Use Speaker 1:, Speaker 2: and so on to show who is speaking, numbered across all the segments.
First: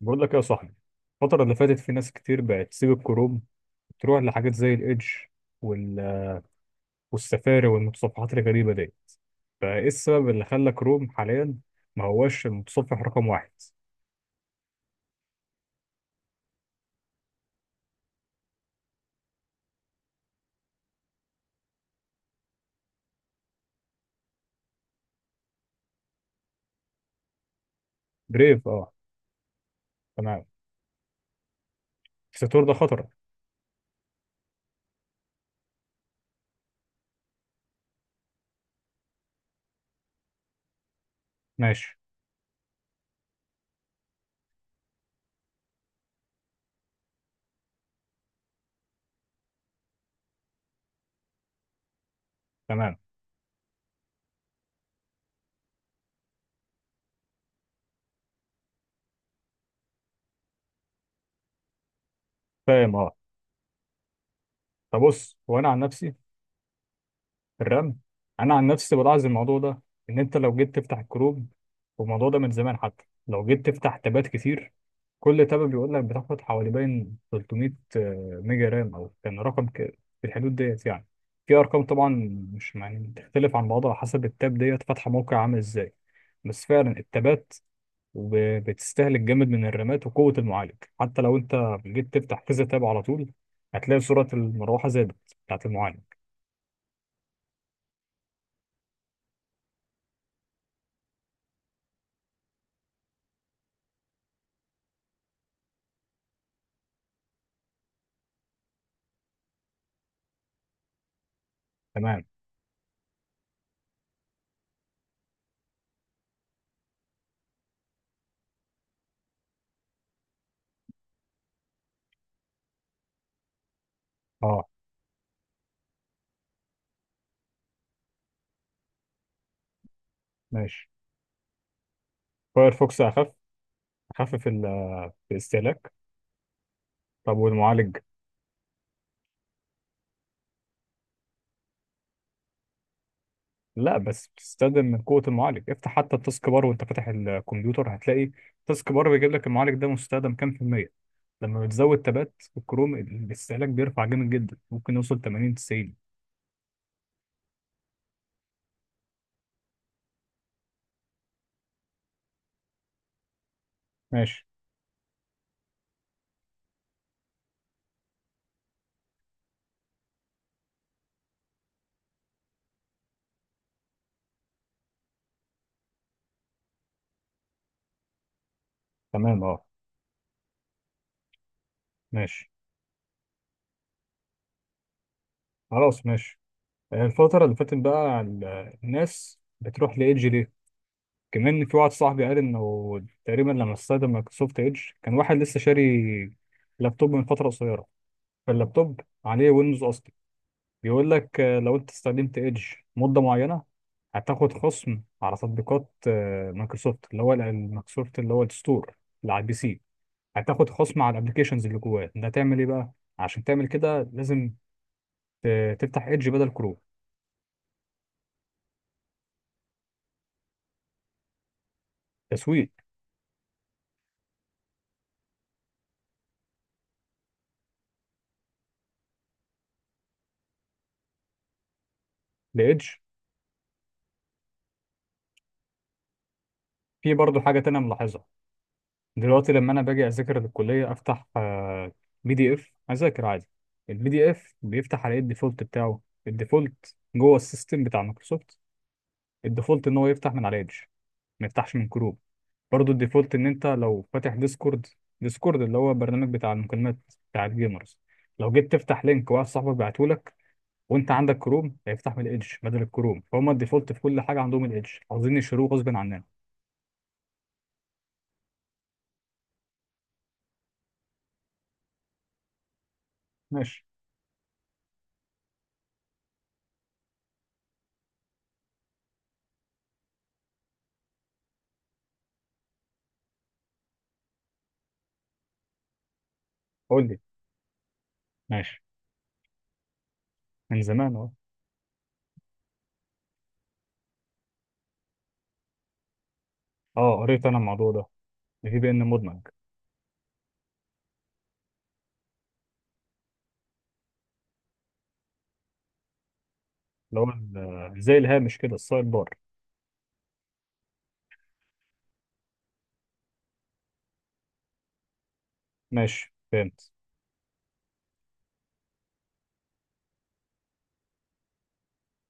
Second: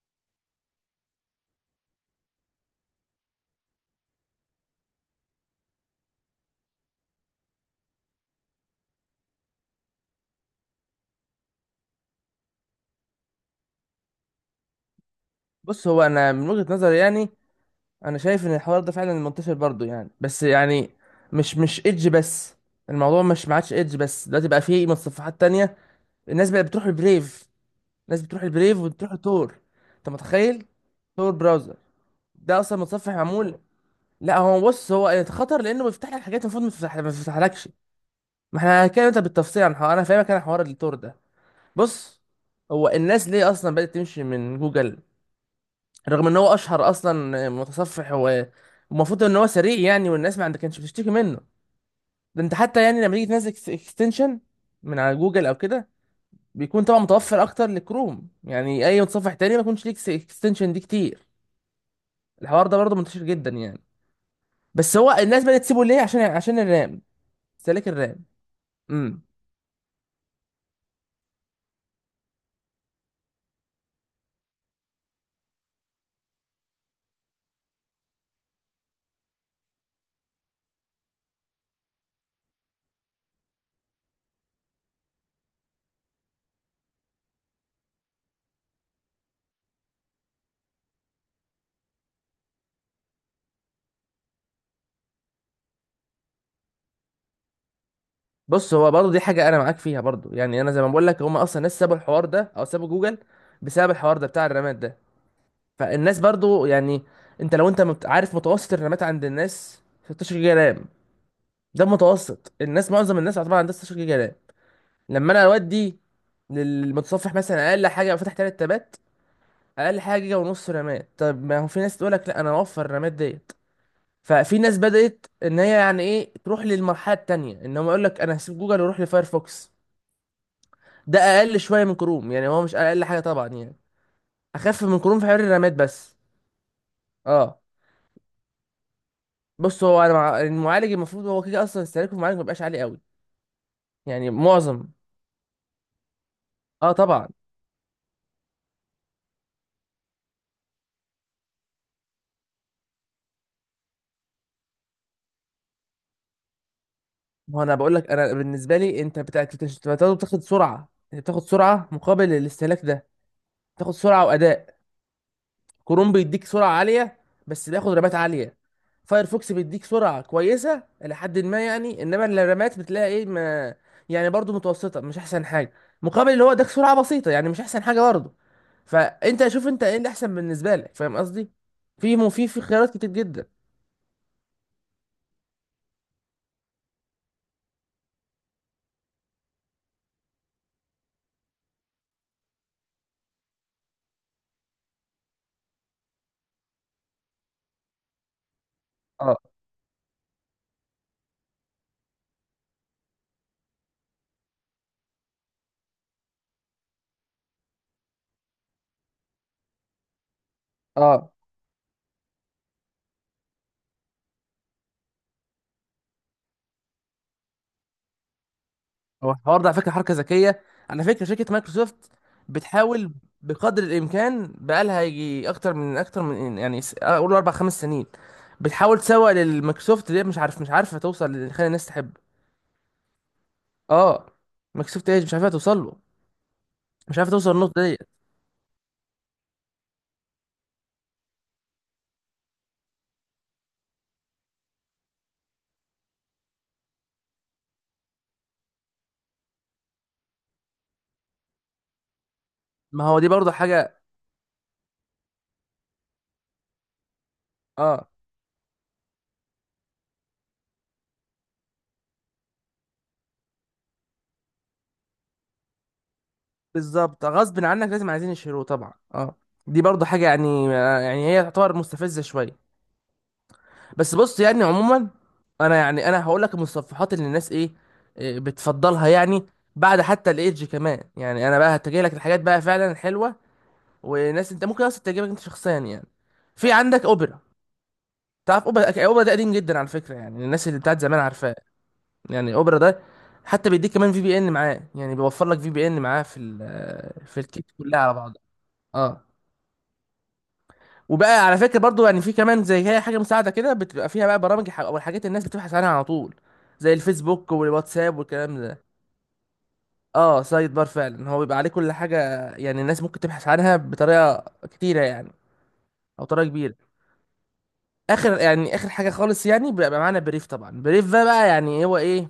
Speaker 1: بقول لك إيه يا صاحبي. الفترة اللي فاتت في ناس كتير بقت تسيب الكروم، تروح لحاجات زي الإيدج وال... والسفاري والمتصفحات الغريبة دي. فإيه السبب اللي خلى كروم حاليا ما هوش المتصفح رقم واحد؟
Speaker 2: بص هو انا من وجهة نظري يعني انا شايف ان الحوار ده فعلا منتشر برضو يعني بس يعني مش ايدج بس. الموضوع مش ما عادش ايدج بس، دلوقتي بقى فيه متصفحات تانية. الناس بقى بتروح البريف، الناس بتروح
Speaker 1: بريف
Speaker 2: البريف
Speaker 1: أه.
Speaker 2: وبتروح التور. انت
Speaker 1: تمام.
Speaker 2: متخيل؟ تور براوزر ده
Speaker 1: الستور ده
Speaker 2: اصلا
Speaker 1: خطر.
Speaker 2: متصفح معمول. لا هو بص هو خطر لانه بيفتح لك حاجات المفروض ما تفتحلكش. ما احنا هنتكلم انت بالتفصيل عن حوار، انا فاهمك، انا حوار التور ده.
Speaker 1: ماشي.
Speaker 2: بص، هو الناس ليه اصلا بدأت تمشي من جوجل رغم ان هو اشهر اصلا متصفح؟ هو المفروض ان هو سريع يعني، والناس ما عند- كانتش بتشتكي منه. ده انت حتى
Speaker 1: تمام.
Speaker 2: يعني لما تيجي تنزل اكستنشن من على جوجل او كده بيكون طبعا متوفر اكتر لكروم، يعني اي متصفح تاني ما يكونش ليك اكستنشن دي كتير. الحوار ده
Speaker 1: فاهم
Speaker 2: برضه
Speaker 1: أه.
Speaker 2: منتشر جدا يعني. بس
Speaker 1: طب
Speaker 2: هو
Speaker 1: بص
Speaker 2: الناس
Speaker 1: هو
Speaker 2: بدأت
Speaker 1: أنا عن
Speaker 2: تسيبه ليه؟
Speaker 1: نفسي
Speaker 2: عشان الرام،
Speaker 1: في
Speaker 2: سلك
Speaker 1: الرمي،
Speaker 2: الرام.
Speaker 1: انا عن نفسي
Speaker 2: امم.
Speaker 1: بلاحظ الموضوع ده، ان انت لو جيت تفتح الكروب، والموضوع ده من زمان، حتى لو جيت تفتح تابات كتير كل تابة بيقول لك بتاخد حوالي باين 300 ميجا رام، او كان رقم في الحدود ديت يعني، في ارقام طبعا، مش يعني بتختلف عن بعضها حسب التاب ديت فاتحه موقع عامل ازاي. بس فعلا التابات بتستهلك جامد من الرامات وقوه المعالج. حتى لو انت جيت تفتح كذا تاب على طول هتلاقي سرعه المروحه زادت، بتاعت المعالج.
Speaker 2: بص هو برضه دي حاجه انا معاك فيها برضه يعني، انا زي ما بقول لك هم اصلا ناس سابوا الحوار ده او سابوا جوجل بسبب الحوار ده بتاع الرامات ده. فالناس برضو يعني انت لو انت عارف متوسط الرامات عند الناس 16 جيجا رام. ده
Speaker 1: تمام.
Speaker 2: المتوسط، الناس معظم الناس طبعا عندها 16 جيجا رام. لما انا اودي للمتصفح مثلا اقل حاجه لو فتح 3 تابات، اقل حاجه جيجا ونص رامات. طب ما هو في ناس تقول لك لا، انا اوفر الرامات ديت. ففي
Speaker 1: اه.
Speaker 2: ناس بدات ان هي يعني ايه تروح للمرحله التانيه ان هم يقول لك انا هسيب جوجل واروح لفايرفوكس.
Speaker 1: ماشي.
Speaker 2: ده اقل شويه من كروم، يعني هو مش
Speaker 1: فايرفوكس
Speaker 2: اقل حاجه
Speaker 1: اخف.
Speaker 2: طبعا يعني.
Speaker 1: اخفف
Speaker 2: اخف من كروم في حوار الرامات
Speaker 1: الاستهلاك.
Speaker 2: بس.
Speaker 1: طب
Speaker 2: اه.
Speaker 1: والمعالج؟
Speaker 2: بص هو انا المعالج المفروض هو كده اصلا استهلاكه في المعالج ما بيبقاش عالي قوي.
Speaker 1: لا بس
Speaker 2: يعني
Speaker 1: بتستخدم
Speaker 2: معظم،
Speaker 1: من قوه المعالج. افتح حتى التاسك بار وانت
Speaker 2: اه
Speaker 1: فاتح
Speaker 2: طبعا.
Speaker 1: الكمبيوتر هتلاقي التاسك بار بيجيب لك المعالج ده مستخدم كام في الميه. لما بتزود تبات الكروم الاستهلاك بيرفع جامد جدا، ممكن يوصل 80 90.
Speaker 2: ما هو انا بقول لك انا بالنسبه لي انت بتاخد سرعه، انت بتاخد سرعه مقابل الاستهلاك ده. بتاخد سرعه
Speaker 1: ماشي.
Speaker 2: واداء. كروم بيديك سرعة عالية بس بياخد رمات عالية. فايرفوكس بيديك سرعة كويسة إلى حد ما يعني، إنما الرمات بتلاقي إيه، ما يعني برضو متوسطة، مش أحسن حاجة، مقابل اللي هو اداك سرعة بسيطة يعني مش أحسن حاجة برضو.
Speaker 1: تمام.
Speaker 2: فأنت
Speaker 1: اه.
Speaker 2: شوف أنت إيه اللي أحسن بالنسبة لك. فاهم قصدي؟ في مو في
Speaker 1: ماشي.
Speaker 2: في خيارات كتير جدا.
Speaker 1: خلاص ماشي. الفتره اللي فاتت بقى الناس بتروح لايدج ليه؟ كمان في واحد صاحبي قال انه تقريبا لما استخدم مايكروسوفت ايدج كان واحد لسه شاري لابتوب من فتره قصيره، فاللابتوب
Speaker 2: اه،
Speaker 1: عليه ويندوز اصلي. بيقول لك لو انت استخدمت ايدج مده معينه هتاخد خصم على تطبيقات مايكروسوفت، اللي هو مايكروسوفت اللي هو الستور اللي على البي سي. هتاخد خصم على
Speaker 2: اه.
Speaker 1: الابلكيشنز اللي جواه. ده تعمل ايه بقى؟ عشان تعمل كده لازم تفتح ايدج بدل كروم.
Speaker 2: هو الحوار ده على فكرة حركة ذكية. على فكرة شركة مايكروسوفت
Speaker 1: تسويق
Speaker 2: بتحاول بقدر الإمكان، بقالها يجي أكتر من أكتر من يعني أقول أربع خمس سنين بتحاول تسوق للمايكروسوفت. ليه مش عارف، مش عارفه توصل اللي خلي الناس تحب.
Speaker 1: لايدج.
Speaker 2: اه. مايكروسوفت ايدج مش عارفه توصل له،
Speaker 1: في
Speaker 2: مش عارفه
Speaker 1: برضه
Speaker 2: توصل
Speaker 1: حاجه تانية
Speaker 2: النقطه ديت.
Speaker 1: ملاحظها، دلوقتي لما انا باجي اذاكر للكليه افتح بي دي اف اذاكر عادي. البي دي اف بيفتح على ايه الديفولت بتاعه؟ الديفولت جوه السيستم بتاع مايكروسوفت، الديفولت ان هو يفتح من على ايدج، ما يفتحش من كروم. برضو
Speaker 2: ما هو دي
Speaker 1: الديفولت ان
Speaker 2: برضه
Speaker 1: انت
Speaker 2: حاجه.
Speaker 1: لو فاتح ديسكورد، ديسكورد اللي هو برنامج بتاع المكالمات بتاع الجيمرز،
Speaker 2: اه
Speaker 1: لو جيت تفتح لينك واحد صاحبك بعته لك وانت عندك كروم هيفتح من الايدج بدل الكروم. فهم الديفولت في كل حاجه عندهم الايدج، عاوزين يشتروه غصب عننا.
Speaker 2: بالظبط، غصب عنك لازم عايزين يشيلوه طبعا، اه. دي برضه حاجه يعني، يعني هي تعتبر مستفزه شويه.
Speaker 1: ماشي.
Speaker 2: بس بص يعني عموما انا يعني انا هقول لك المتصفحات اللي الناس ايه، إيه بتفضلها يعني بعد حتى الايدج كمان. يعني انا بقى هتجي لك الحاجات بقى فعلا الحلوه، وناس انت ممكن اصلا تعجبك انت شخصيا يعني. في عندك
Speaker 1: قول لي.
Speaker 2: اوبرا. تعرف
Speaker 1: ماشي.
Speaker 2: اوبرا؟ اوبرا ده قديم جدا على فكره، يعني الناس اللي
Speaker 1: من
Speaker 2: بتاعت
Speaker 1: زمان
Speaker 2: زمان
Speaker 1: اهو.
Speaker 2: عارفاه. يعني اوبرا ده حتى بيديك كمان في بي ان معاه، يعني بيوفر لك في بي ان معاه في
Speaker 1: اه
Speaker 2: في
Speaker 1: قريت انا
Speaker 2: الكيت
Speaker 1: الموضوع
Speaker 2: كلها
Speaker 1: ده،
Speaker 2: على بعضها.
Speaker 1: الفي بي ان
Speaker 2: اه.
Speaker 1: مدمج.
Speaker 2: وبقى على فكره برضو يعني في كمان زي هي حاجه مساعده كده بتبقى فيها بقى برامج او الحاجات الناس بتبحث عنها على طول زي
Speaker 1: اللي هو
Speaker 2: الفيسبوك
Speaker 1: زي
Speaker 2: والواتساب والكلام
Speaker 1: الهامش كده،
Speaker 2: ده.
Speaker 1: السايد بار.
Speaker 2: اه، سايد بار فعلا هو بيبقى عليه كل حاجه. يعني الناس ممكن تبحث عنها بطريقه كتيره يعني، او
Speaker 1: ماشي
Speaker 2: طريقه كبيره.
Speaker 1: فهمت.
Speaker 2: اخر يعني اخر حاجه خالص يعني بيبقى معانا بريف طبعا. بريف ده بقى يعني هو ايه؟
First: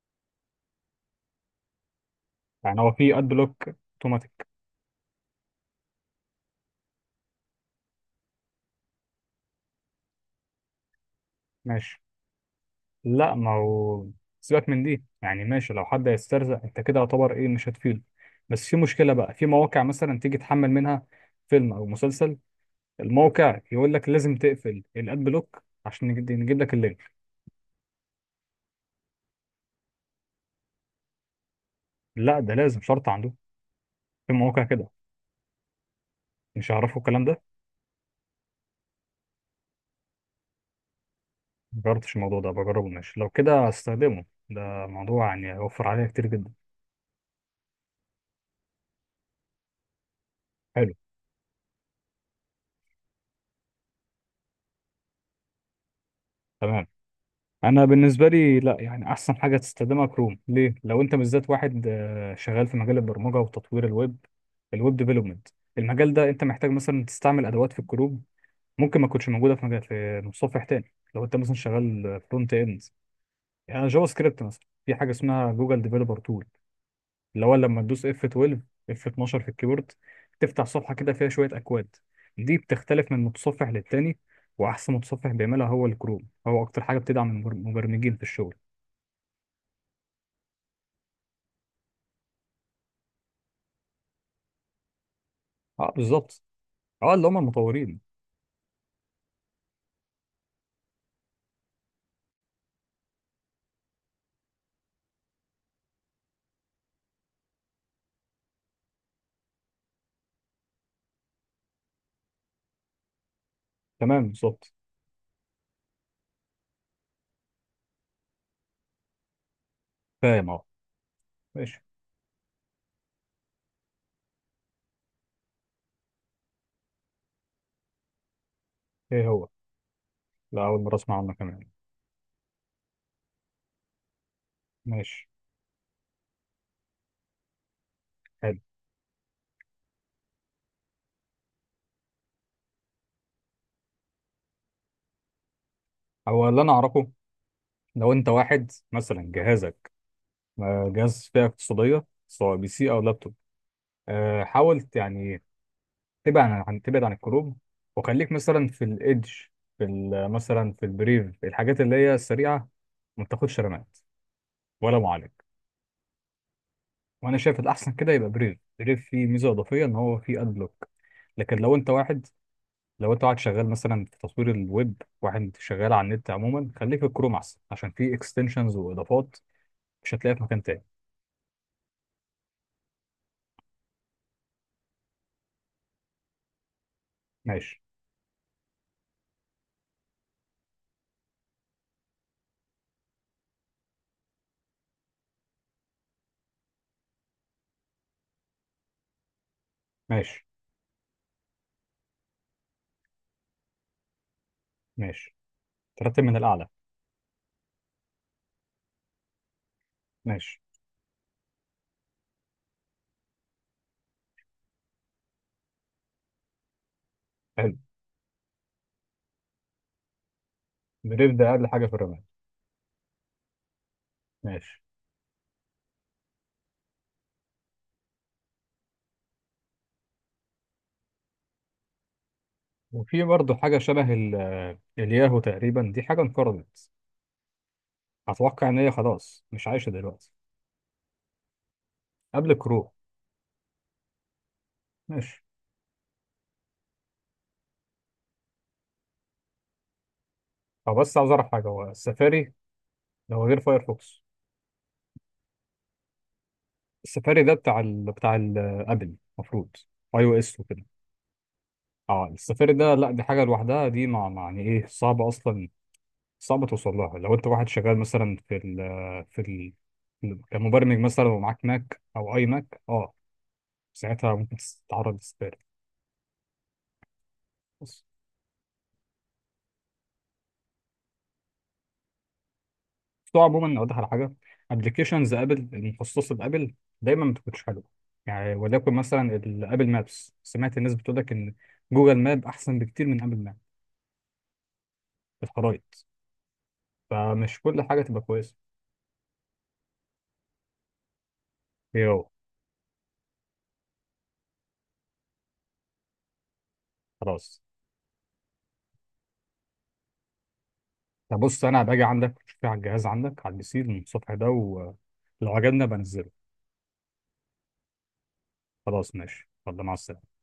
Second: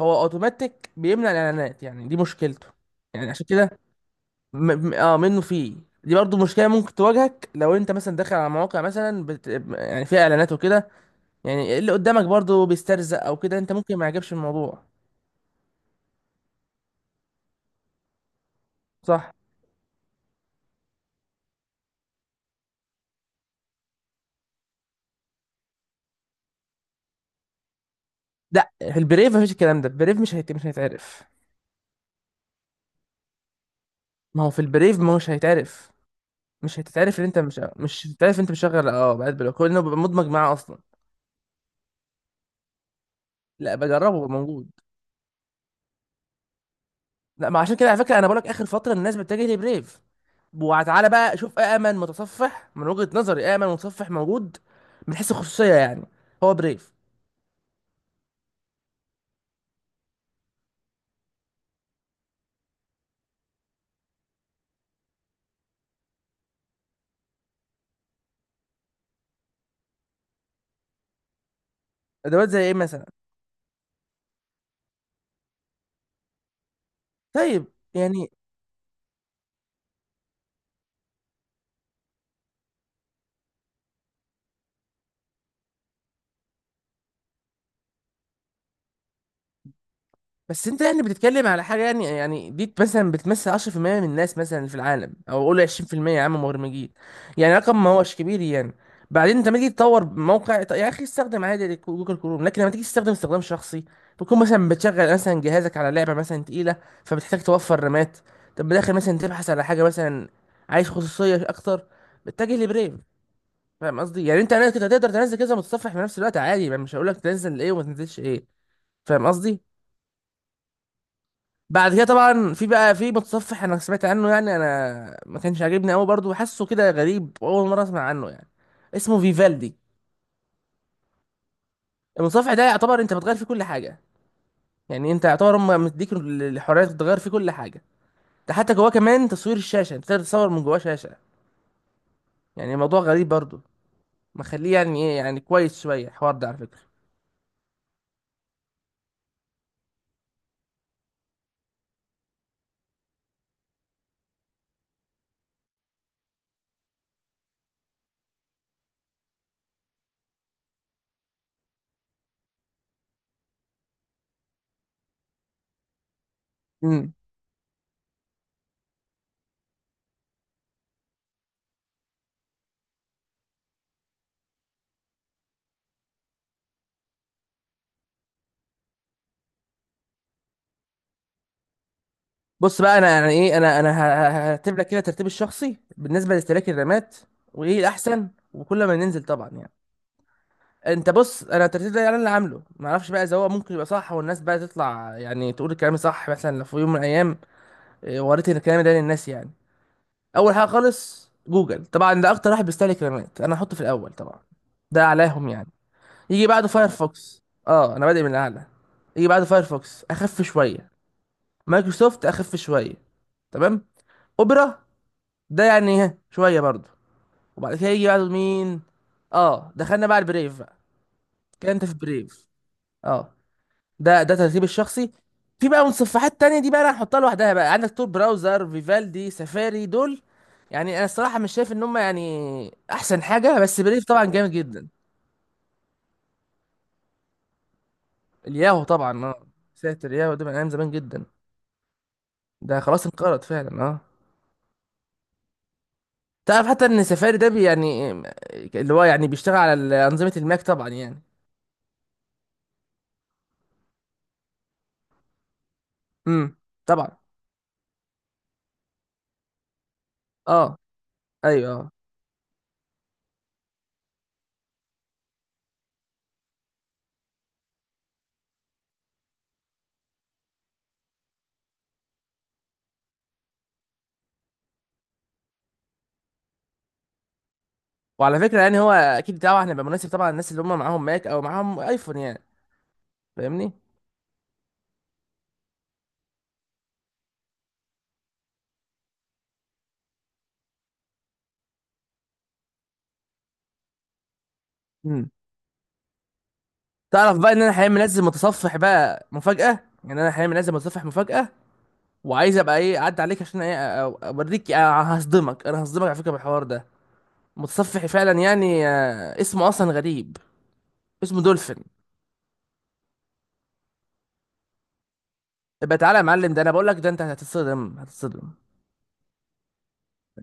Speaker 2: هو اوتوماتيك بيمنع الاعلانات، يعني دي مشكلته
Speaker 1: يعني هو في اد
Speaker 2: يعني. عشان
Speaker 1: بلوك
Speaker 2: كده
Speaker 1: اوتوماتيك؟
Speaker 2: منه فيه. دي برضو مشكله ممكن تواجهك لو انت مثلا داخل على مواقع مثلا يعني فيها اعلانات وكده. يعني اللي
Speaker 1: ماشي.
Speaker 2: قدامك برضو بيسترزق
Speaker 1: لا
Speaker 2: او
Speaker 1: ما
Speaker 2: كده، انت ممكن ما
Speaker 1: هو
Speaker 2: يعجبش
Speaker 1: سيبك من
Speaker 2: الموضوع.
Speaker 1: دي، يعني ماشي، لو حد هيسترزق انت كده يعتبر ايه مش هتفيده. بس في مشكلة
Speaker 2: صح.
Speaker 1: بقى في مواقع مثلا تيجي تحمل منها فيلم او مسلسل، الموقع يقول لك لازم تقفل الاد بلوك عشان نجيب لك اللينك.
Speaker 2: لا في البريف مفيش الكلام ده، البريف مش هيتعرف.
Speaker 1: لا ده لازم شرط عنده، في
Speaker 2: ما هو في
Speaker 1: مواقع كده
Speaker 2: البريف ما هوش هيتعرف،
Speaker 1: مش
Speaker 2: مش
Speaker 1: هيعرفوا
Speaker 2: هتتعرف
Speaker 1: الكلام
Speaker 2: ان انت
Speaker 1: ده.
Speaker 2: مش هتتعرف انت مشغل اه بقى بلوك لانه بيبقى مدمج معاه اصلا.
Speaker 1: مجربتش الموضوع ده، بجربه ماشي، لو كده
Speaker 2: لا بجربه
Speaker 1: هستخدمه.
Speaker 2: بيبقى موجود.
Speaker 1: ده موضوع يعني هيوفر عليا كتير جدا.
Speaker 2: لا ما، عشان كده على فكره انا بقولك اخر فتره الناس بتتجه لبريف.
Speaker 1: حلو.
Speaker 2: وتعالى بقى شوف أأمن متصفح من وجهة نظري، أأمن متصفح موجود من حيث الخصوصية يعني هو
Speaker 1: تمام.
Speaker 2: بريف.
Speaker 1: انا بالنسبه لي لا، يعني احسن حاجه تستخدمها كروم. ليه؟ لو انت بالذات واحد شغال في مجال البرمجه وتطوير الويب، الويب ديفلوبمنت، المجال ده انت محتاج مثلا تستعمل ادوات في الكروم ممكن ما تكونش موجوده في مجال في متصفح تاني. لو انت مثلا شغال
Speaker 2: أدوات
Speaker 1: فرونت
Speaker 2: زي إيه
Speaker 1: اند،
Speaker 2: مثلا؟
Speaker 1: يعني جافا سكريبت مثلا، في حاجه اسمها جوجل ديفلوبر تول، اللي هو
Speaker 2: طيب.
Speaker 1: لما تدوس اف
Speaker 2: يعني
Speaker 1: 12، اف 12 في الكيبورد تفتح صفحه كده فيها شويه اكواد، دي بتختلف من متصفح للتاني، واحسن متصفح بيعملها هو الكروم، هو اكتر حاجه بتدعم المبرمجين في الشغل.
Speaker 2: بس انت يعني بتتكلم على حاجه يعني، يعني دي مثلا بتمثل 10% من الناس مثلا في العالم، او قول
Speaker 1: اه
Speaker 2: 20% يا عم
Speaker 1: بالظبط.
Speaker 2: مبرمجين.
Speaker 1: اه اللي هم
Speaker 2: يعني رقم ما
Speaker 1: المطورين.
Speaker 2: هوش كبير يعني. بعدين انت لما تيجي تطور موقع طيب يا اخي استخدم عادي جوجل كروم، لكن لما تيجي تستخدم استخدام شخصي بتكون مثلا بتشغل مثلا جهازك على لعبه مثلا تقيله فبتحتاج توفر رامات. طب بداخل مثلا تبحث على حاجه مثلا عايز خصوصيه اكتر، بتتجه لبريف. فاهم قصدي؟
Speaker 1: تمام
Speaker 2: يعني انت
Speaker 1: بالظبط.
Speaker 2: كنت هتقدر تنزل كذا متصفح في نفس الوقت عادي، ما مش هقول لك تنزل ايه وما تنزلش ايه. فاهم قصدي؟
Speaker 1: فاهم اه. ماشي.
Speaker 2: بعد كده طبعا في بقى في متصفح انا سمعت عنه يعني، انا ما كانش عاجبني قوي برضه، حاسه كده غريب اول مره اسمع عنه يعني. اسمه
Speaker 1: ايه هو؟
Speaker 2: فيفالدي.
Speaker 1: لا اول مره اسمع عنه كمان.
Speaker 2: المتصفح ده يعتبر انت بتغير فيه كل حاجه. يعني انت
Speaker 1: ماشي.
Speaker 2: يعتبر هم مديك الحريه تغير فيه كل حاجه. ده
Speaker 1: حلو.
Speaker 2: حتى جواه كمان تصوير الشاشه انت تقدر تصور من جواه شاشه. يعني الموضوع غريب برضه، مخليه يعني ايه يعني كويس شويه الحوار ده
Speaker 1: هو
Speaker 2: على
Speaker 1: اللي انا
Speaker 2: فكره.
Speaker 1: اعرفه لو انت واحد مثلا جهازك جهاز فئه اقتصاديه سواء بي سي او لابتوب، حاول يعني تبعد عن تبعد عن الكروب، وخليك مثلا في الايدج، في مثلا في البريف، في الحاجات اللي هي السريعه ما تاخدش رامات ولا معالج.
Speaker 2: امم.
Speaker 1: وانا شايف الاحسن كده يبقى بريف، بريف فيه ميزه اضافيه ان هو فيه اد بلوك. لكن لو انت واحد، لو انت قاعد شغال مثلا في تصوير الويب، واحد شغال على النت عموما، خليك في الكروم احسن، عشان في اكستنشنز واضافات مش هتلاقيها في مكان تاني.
Speaker 2: بص بقى انا يعني ايه، انا هرتب لك كده ترتيب الشخصي بالنسبه لاستهلاك الرامات. وايه
Speaker 1: ماشي.
Speaker 2: الاحسن وكل ما ننزل طبعا يعني. انت بص، انا الترتيب ده انا اللي عامله، ما اعرفش بقى اذا هو ممكن يبقى صح والناس بقى تطلع يعني تقول الكلام صح مثلا لو في يوم من الايام اه، وريت الكلام ده للناس يعني.
Speaker 1: ماشي.
Speaker 2: اول حاجه خالص جوجل طبعا، ده اكتر واحد بيستهلك الكلمات، انا هحطه في الاول طبعا، ده
Speaker 1: ماشي.
Speaker 2: اعلاهم يعني.
Speaker 1: ترتب من
Speaker 2: يجي
Speaker 1: الاعلى.
Speaker 2: بعده فايرفوكس. اه انا بادئ من الاعلى. يجي بعده فايرفوكس اخف
Speaker 1: ماشي.
Speaker 2: شويه. مايكروسوفت اخف شويه. تمام. اوبرا ده يعني ها شويه برضه. وبعد
Speaker 1: حلو.
Speaker 2: كده يجي بعده مين؟ اه دخلنا بقى على البريف بقى.
Speaker 1: بريف ده اقل
Speaker 2: كده انت
Speaker 1: حاجه في
Speaker 2: في
Speaker 1: الرماد.
Speaker 2: بريف. اه. ده ترتيب
Speaker 1: ماشي.
Speaker 2: الشخصي. في بقى متصفحات تانية، دي بقى انا هحطها لوحدها، بقى عندك تور براوزر، فيفالدي، سفاري، دول يعني انا الصراحة مش شايف ان هم يعني
Speaker 1: وفي
Speaker 2: احسن
Speaker 1: برضه
Speaker 2: حاجة،
Speaker 1: حاجه
Speaker 2: بس بريف
Speaker 1: شبه
Speaker 2: طبعا جامد جدا.
Speaker 1: الياهو تقريبا، دي حاجه انقرضت، اتوقع ان
Speaker 2: الياهو
Speaker 1: هي
Speaker 2: طبعا
Speaker 1: خلاص
Speaker 2: اه.
Speaker 1: مش عايشه
Speaker 2: ساتر،
Speaker 1: دلوقتي.
Speaker 2: ياهو ده من ايام زمان جدا.
Speaker 1: قبل
Speaker 2: ده
Speaker 1: كروم.
Speaker 2: خلاص انقرض فعلا اه.
Speaker 1: ماشي.
Speaker 2: تعرف حتى ان سفاري ده بي يعني، اللي هو يعني بيشتغل على انظمة الماك طبعا
Speaker 1: او بس
Speaker 2: يعني.
Speaker 1: عاوز اعرف حاجه، هو السفاري ده هو غير فايرفوكس؟
Speaker 2: امم. طبعا.
Speaker 1: السفاري ده بتاع ابل المفروض، اي او اس.
Speaker 2: اه ايوه اه.
Speaker 1: اه السفير ده لا، دي حاجه لوحدها، دي ما يعني ايه صعبه اصلا، صعبه توصل لها. لو انت واحد شغال مثلا في في ال كمبرمج مثلا ومعاك ماك او اي ماك اه، ساعتها ممكن تتعرض للسفير بس.
Speaker 2: وعلى فكرة يعني هو اكيد طبعا هيبقى مناسب طبعا للناس اللي هم معاهم ماك او معاهم ايفون يعني.
Speaker 1: بتوع
Speaker 2: فاهمني.
Speaker 1: عموما اوضح على حاجه، ابلكيشنز ابل المخصصه لابل دايما ما بتكونش حلوه، يعني وليكن مثلا الابل مابس، سمعت الناس بتقول لك ان جوجل ماب احسن بكتير من ابل ماب في الخرائط.
Speaker 2: تعرف بقى
Speaker 1: فمش
Speaker 2: ان انا
Speaker 1: كل
Speaker 2: حاليا
Speaker 1: حاجه تبقى
Speaker 2: منزل
Speaker 1: كويسه.
Speaker 2: متصفح بقى مفاجأة. يعني انا حاليا منزل متصفح مفاجأة.
Speaker 1: يو.
Speaker 2: وعايز ابقى ايه اعدي عليك عشان ايه اوريك هصدمك. انا هصدمك على فكرة بالحوار ده.
Speaker 1: خلاص.
Speaker 2: متصفحي فعلا يعني اسمه اصلا غريب.
Speaker 1: طب
Speaker 2: اسمه
Speaker 1: بص
Speaker 2: دولفين.
Speaker 1: انا باجي عندك في على الجهاز عندك على البي سي من الصبح ده، ولو عجبنا
Speaker 2: ابقى تعالى يا
Speaker 1: بنزله.
Speaker 2: معلم، ده انا بقول لك، ده انت هتتصدم هتتصدم.
Speaker 1: خلاص ماشي، يلا مع السلامه.